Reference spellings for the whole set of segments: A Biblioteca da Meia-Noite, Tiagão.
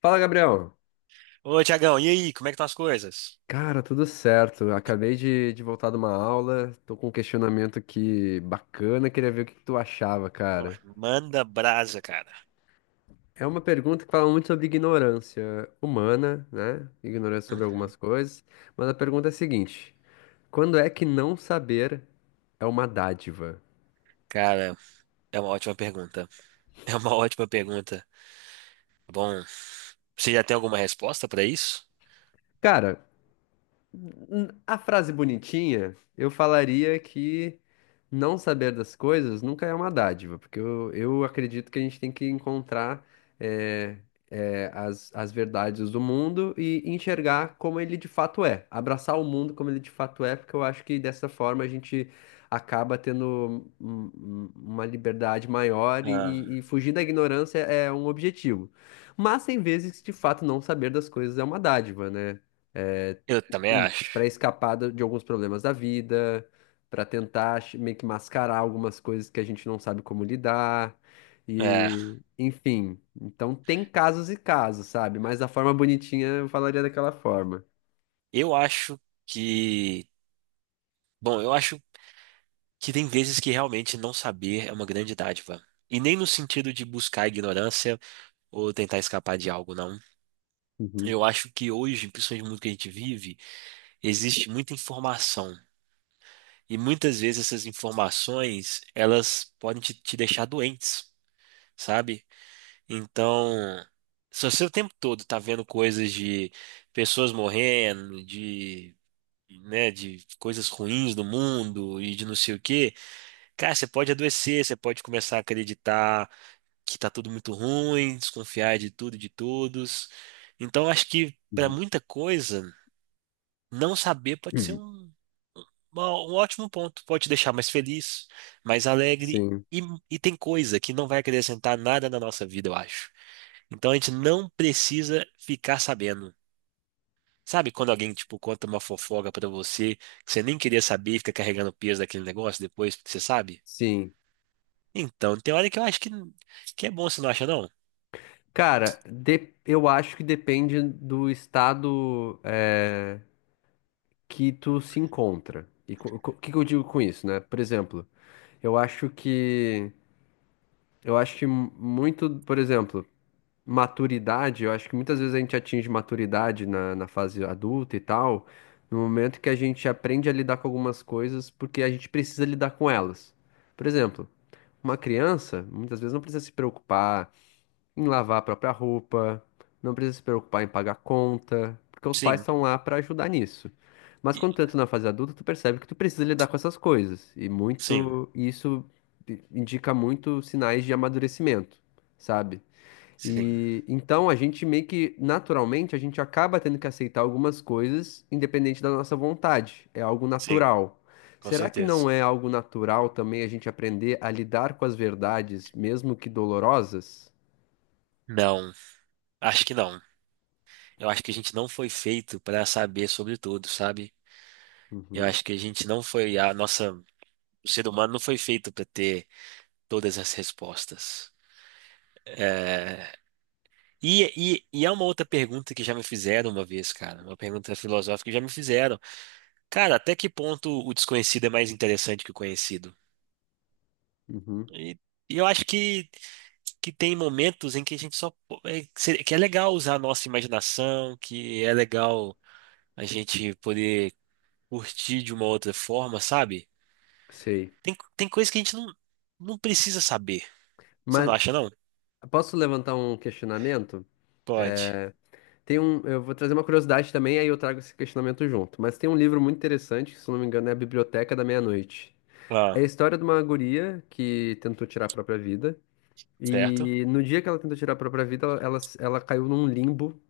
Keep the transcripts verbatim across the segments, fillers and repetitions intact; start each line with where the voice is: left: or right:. left: Fala, Gabriel.
right: Ô, Tiagão, e aí, como é que estão as coisas?
left: Cara, tudo certo. Acabei de, de voltar de uma aula, tô com um questionamento aqui bacana, queria ver o que que tu achava,
right: Ó,
left: cara.
right: manda brasa, cara.
left: É uma pergunta que fala muito sobre ignorância humana, né? Ignorância sobre
right: Uhum.
left: algumas coisas. Mas a pergunta é a seguinte: quando é que não saber é uma dádiva?
right: Cara, é uma ótima pergunta. É uma ótima pergunta. Tá bom, você já tem alguma resposta pra isso?
left: Cara, a frase bonitinha, eu falaria que não saber das coisas nunca é uma dádiva, porque eu, eu acredito que a gente tem que encontrar eh, eh, as, as verdades do mundo e enxergar como ele de fato é, abraçar o mundo como ele de fato é, porque eu acho que dessa forma a gente acaba tendo um- um- uma liberdade maior e, e-
right: Ah,
left: e fugir da ignorância é um objetivo. Mas tem vezes que de fato não saber das coisas é uma dádiva, né? Eh,
right: eu também
left: enfim,
right: acho.
left: para escapar do- de alguns problemas da vida, para tentar ch- meio que mascarar algumas coisas que a gente não sabe como lidar.
right: É,
left: E, enfim, então tem casos e casos, sabe? Mas da forma bonitinha eu falaria daquela forma.
right: eu acho que. Bom, eu acho que tem vezes que realmente não saber é uma grande dádiva. E nem no sentido de buscar a ignorância ou tentar escapar de algo, não.
left: Uhum,
right: Eu acho que hoje, principalmente no mundo que a gente vive, existe muita informação. E muitas vezes essas informações, elas podem te, te deixar doentes, sabe? Então, se você o tempo todo tá vendo coisas de pessoas morrendo, de, né, de coisas ruins no mundo e de não sei o quê, cara, você pode adoecer, você pode começar a acreditar que tá tudo muito ruim, desconfiar de tudo e de todos. Então, acho que para
left: uhum.
right: muita coisa, não saber pode ser
left: Hum,
right: um Uma- um ótimo ponto. Pode te deixar mais feliz, mais alegre.
left: sim,
right: E, e tem coisa que não vai acrescentar nada na nossa vida, eu acho. Então a gente não precisa ficar sabendo. Sabe quando alguém, tipo, conta uma fofoca pra você, que você nem queria saber, fica carregando o peso daquele negócio depois, porque você sabe?
left: sim.
right: Então, tem hora que eu acho que, que é bom, você não acha, não?
left: Cara, de- eu acho que depende do estado eh, que tu se encontra. E co- co- o que que eu digo com isso, né? Por exemplo, eu acho que eu acho que mu- muito, por exemplo, maturidade, eu acho que muitas vezes a gente atinge maturidade na, na fase adulta e tal, no momento que a gente aprende a lidar com algumas coisas porque a gente precisa lidar com elas. Por exemplo, uma criança muitas vezes não precisa se preocupar em lavar a própria roupa, não precisa se preocupar em pagar conta, porque os pais
right: Sim.
left: estão lá para ajudar nisso. Mas
right: E-
left: quando tu entra na fase adulta, tu percebe que tu precisa lidar com essas coisas, e
right: Sim.
left: muito, e isso indica muito sinais de amadurecimento, sabe?
right: Sim.
left: E então a gente meio que naturalmente a gente acaba tendo que aceitar algumas coisas independente da nossa vontade. É algo
right: Sim.
left: natural.
right: Com
left: Será que
right: certeza.
left: não é algo natural também a gente aprender a lidar com as verdades, mesmo que dolorosas?
right: Não. Acho que não. Eu acho que a gente não foi feito pra saber sobre tudo, sabe? Eu
left: Uhum,
right: acho que a gente não foi, a nossa, o ser humano não foi feito para ter todas as respostas. E, e, e há uma outra pergunta que já me fizeram uma vez, cara, uma pergunta filosófica que já me fizeram. Cara, até que ponto o desconhecido é mais interessante que o conhecido?
left: uhum,
right: E, e eu acho que, que tem momentos em que a gente só, po- é, que se- que é legal usar a nossa imaginação, que é legal a gente poder curtir de uma outra forma, sabe?
left: sei.
right: Tem, tem coisas que a gente não, não precisa saber. Você
left: Mas
right: não acha, não?
left: posso levantar um questionamento?
right: Pode.
left: É, tem um, eu vou trazer uma curiosidade também, aí eu trago esse questionamento junto. Mas tem um livro muito interessante, que, se eu não me engano, é A Biblioteca da Meia-Noite. É a
right: Ah,
left: história de uma guria que tentou tirar a própria vida.
right: certo?
left: E no dia que ela tentou tirar a própria vida, ela, ela, ela caiu num limbo.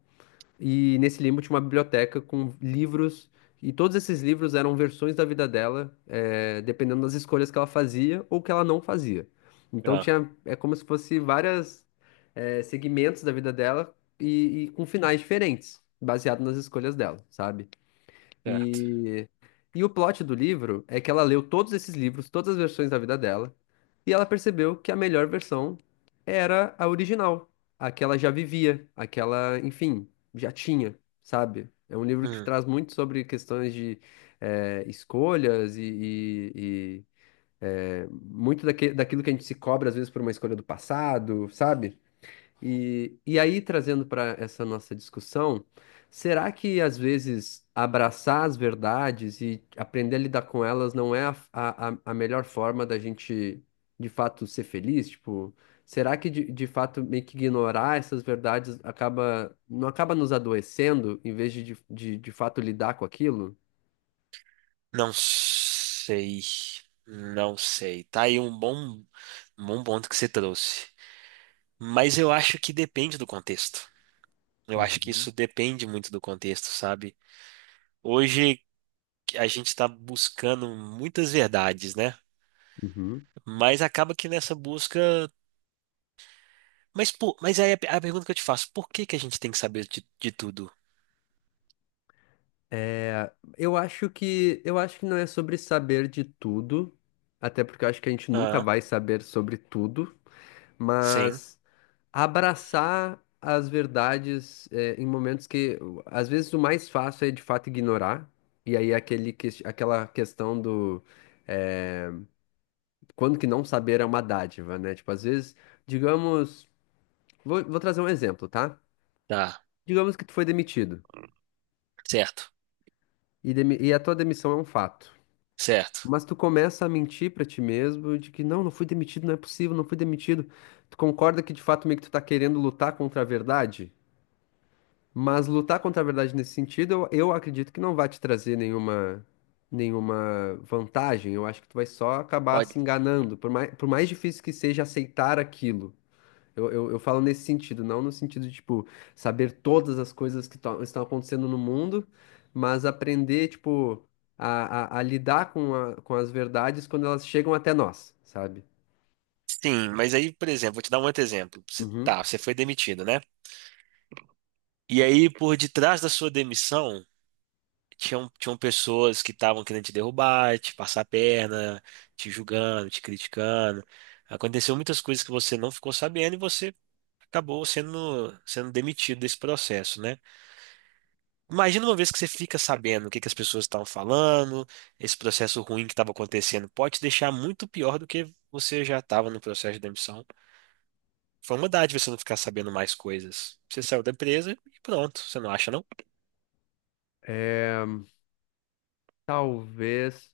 left: E nesse limbo tinha uma biblioteca com livros. E todos esses livros eram versões da vida dela, é, dependendo das escolhas que ela fazia ou que ela não fazia. Então
right: Ah,
left: tinha, é como se fosse vários segmentos da vida dela e, e com finais diferentes, baseado nas escolhas dela, sabe?
right: certo.
left: E, e o plot do livro é que ela leu todos esses livros, todas as versões da vida dela, e ela percebeu que a melhor versão era a original, a que ela já vivia, a que ela, enfim, já tinha, sabe? É um livro que
right: Hum,
left: traz muito sobre questões de eh, escolhas e, e- e, eh, muito daque- daquilo que a gente se cobra às vezes por uma escolha do passado, sabe? E, e aí, trazendo para essa nossa discussão, será que às vezes abraçar as verdades e aprender a lidar com elas não é a, a, a a melhor forma da gente de fato ser feliz? Tipo, será que de, de fato meio que ignorar essas verdades acaba, não acaba nos adoecendo em vez de de, de, de fato lidar com aquilo?
right: não sei. Não sei. Tá aí um bom, um bom ponto que você trouxe. Mas eu acho que depende do contexto. Eu acho que
left: Uhum,
right: isso depende muito do contexto, sabe? Hoje a gente está buscando muitas verdades, né?
left: uhum.
right: Mas acaba que nessa busca. Mas, por, mas aí a, a pergunta que eu te faço, por que que a gente tem que saber de, de tudo?
left: Eu acho que eu acho que não é sobre saber de tudo, até porque eu acho que a gente nunca
right: Ah,
left: vai saber sobre tudo.
right: sim.
left: Mas abraçar as verdades é, em momentos que às vezes o mais fácil é de fato ignorar, e aí aquele que, aquela questão do é, quando que não saber é uma dádiva, né? Tipo, às vezes, digamos, vou, vou trazer um exemplo, tá?
right: Tá,
left: Digamos que tu foi demitido
right: certo,
left: e, demi- e a tua demissão é um fato.
right: certo.
left: Mas tu começa a mentir pra ti mesmo de que não, não fui demitido, não é possível, não fui demitido. Tu concorda que de fato meio que tu tá querendo lutar contra a verdade? Mas lutar contra a verdade nesse sentido, eu, eu acredito que não vai te trazer nenhuma, nenhuma vantagem. Eu acho que tu vai só acabar
right: Pode.
left: se enganando, por mais, por mais difícil que seja aceitar aquilo. Eu, eu, eu falo nesse sentido, não no sentido de, tipo, saber todas as coisas que tão- estão acontecendo no mundo, mas aprender, tipo, a, a, a lidar com, a- com as verdades quando elas chegam até nós, sabe?
right: Sim, mas aí, por exemplo, vou te dar um outro exemplo. Você,
left: Uhum.
right: tá, você foi demitido, né? E aí, por detrás da sua demissão, tinham, tinham pessoas que estavam querendo te derrubar, te passar a perna, te julgando, te criticando. Aconteceu muitas coisas que você não ficou sabendo e você acabou sendo, sendo demitido desse processo, né? Imagina uma vez que você fica sabendo o que que as pessoas estavam falando, esse processo ruim que estava acontecendo, pode te deixar muito pior do que você já estava no processo de demissão. Foi uma dádiva você não ficar sabendo mais coisas. Você saiu da empresa e pronto, você não acha, não?
left: É, talvez.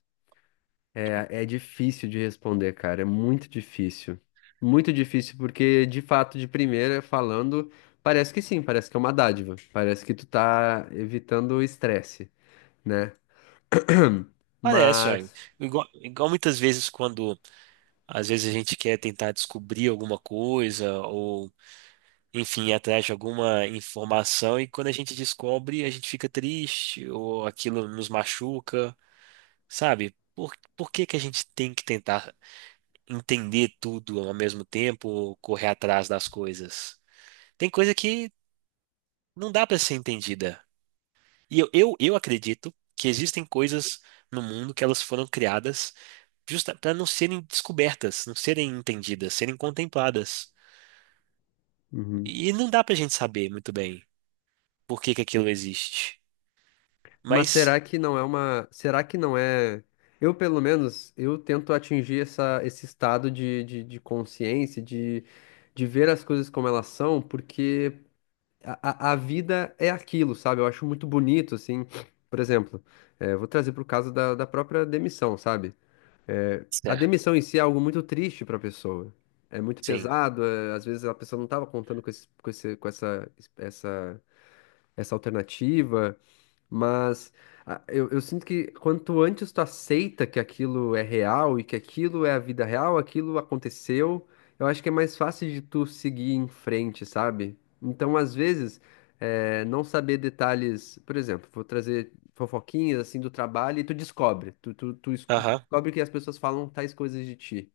left: É, é difícil de responder, cara. É muito difícil. Muito difícil, porque de fato, de primeira falando, parece que sim, parece que é uma dádiva. Parece que tu tá evitando o estresse, né?
right: Parece, olha.
left: Mas.
right: Igual, igual muitas vezes quando às vezes a gente quer tentar descobrir alguma coisa ou, enfim, ir atrás de alguma informação e quando a gente descobre, a gente fica triste ou aquilo nos machuca, sabe? Por, por que que a gente tem que tentar entender tudo ao mesmo tempo ou correr atrás das coisas? Tem coisa que não dá para ser entendida. E eu, eu, eu acredito que existem coisas no mundo que elas foram criadas justa para não serem descobertas, não serem entendidas, serem contempladas.
left: Uhum.
right: E não dá pra gente saber muito bem por que que aquilo existe.
left: Mas será
right: Mas,
left: que não é uma. Será que não é. Eu, pelo menos, eu tento atingir essa, esse estado de, de, de consciência, de, de ver as coisas como elas são, porque. a, a a vida é aquilo, sabe? Eu acho muito bonito, assim. Por exemplo, eh, vou trazer pro caso da, da própria demissão, sabe? A
right: certo,
left: demissão em si é algo muito triste pra pessoa. É muito
right: sim.
left: pesado, é- às vezes a pessoa não estava contando com esse, com esse, com essa, essa, essa alternativa. Mas ah, eu, eu sinto que quanto antes tu aceita que aquilo é real e que aquilo é a vida real, aquilo aconteceu, eu acho que é mais fácil de tu seguir em frente, sabe? Então, às vezes, eh, não saber detalhes, por exemplo, vou trazer fofoquinhas assim do trabalho e tu descobre, tu, tu, tu escu- tu
right: Aham,
left: descobre que as pessoas falam tais coisas de ti.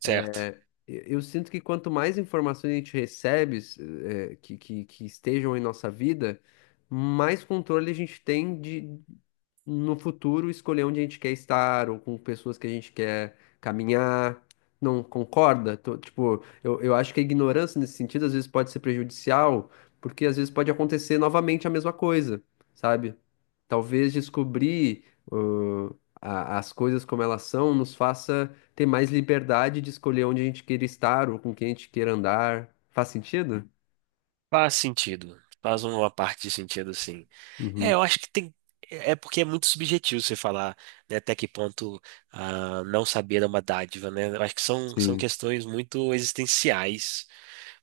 right: certo.
left: Eu eu sinto que quanto mais informações a gente recebe, s- eh, eh, que, que, que estejam em nossa vida, mais controle a gente tem de, no futuro, escolher onde a gente quer estar ou com pessoas que a gente quer caminhar. Não concorda? Tô- tipo, eu, eu acho que a ignorância nesse sentido às vezes pode ser prejudicial, porque às vezes pode acontecer novamente a mesma coisa, sabe? Talvez descobrir, ãh, a- as coisas como elas são nos faça ter mais liberdade de escolher onde a gente queira estar ou com quem a gente queira andar. Faz sentido?
right: Faz sentido. Faz uma parte de sentido, sim. É,
left: Uhum,
right: eu acho que tem. É porque é muito subjetivo você falar, né, até que ponto ah, não saber é uma dádiva, né? Eu acho que são, são
left: sim.
right: questões muito existenciais.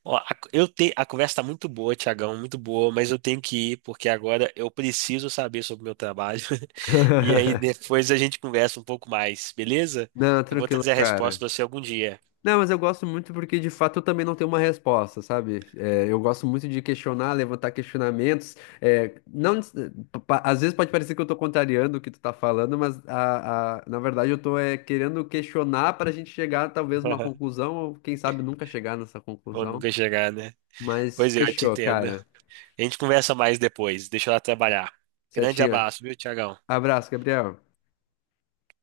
right: Ó, a, eu te, a conversa tá muito boa, Tiagão, muito boa, mas eu tenho que ir porque agora eu preciso saber sobre o meu trabalho. E aí depois a gente conversa um pouco mais, beleza?
left: Não,
right: Eu vou
left: tranquilo,
right: trazer a resposta
left: cara.
right: para você algum dia.
left: Não, mas eu gosto muito porque de fato eu também não tenho uma resposta, sabe? É, eu gosto muito de questionar, levantar questionamentos. É, não, pa- às vezes pode parecer que eu tô contrariando o que tu tá falando, mas a, a- na verdade eu tô é, querendo questionar para a gente chegar talvez uma conclusão, ou quem sabe nunca chegar nessa
right: Ou
left: conclusão.
right: nunca chegar, né?
left: Mas
right: Pois é, eu te
left: fechou,
right: entendo.
left: cara.
right: A gente conversa mais depois. Deixa eu lá trabalhar. Grande
left: Certinho.
right: abraço, viu, Tiagão?
left: Abraço, Gabriel.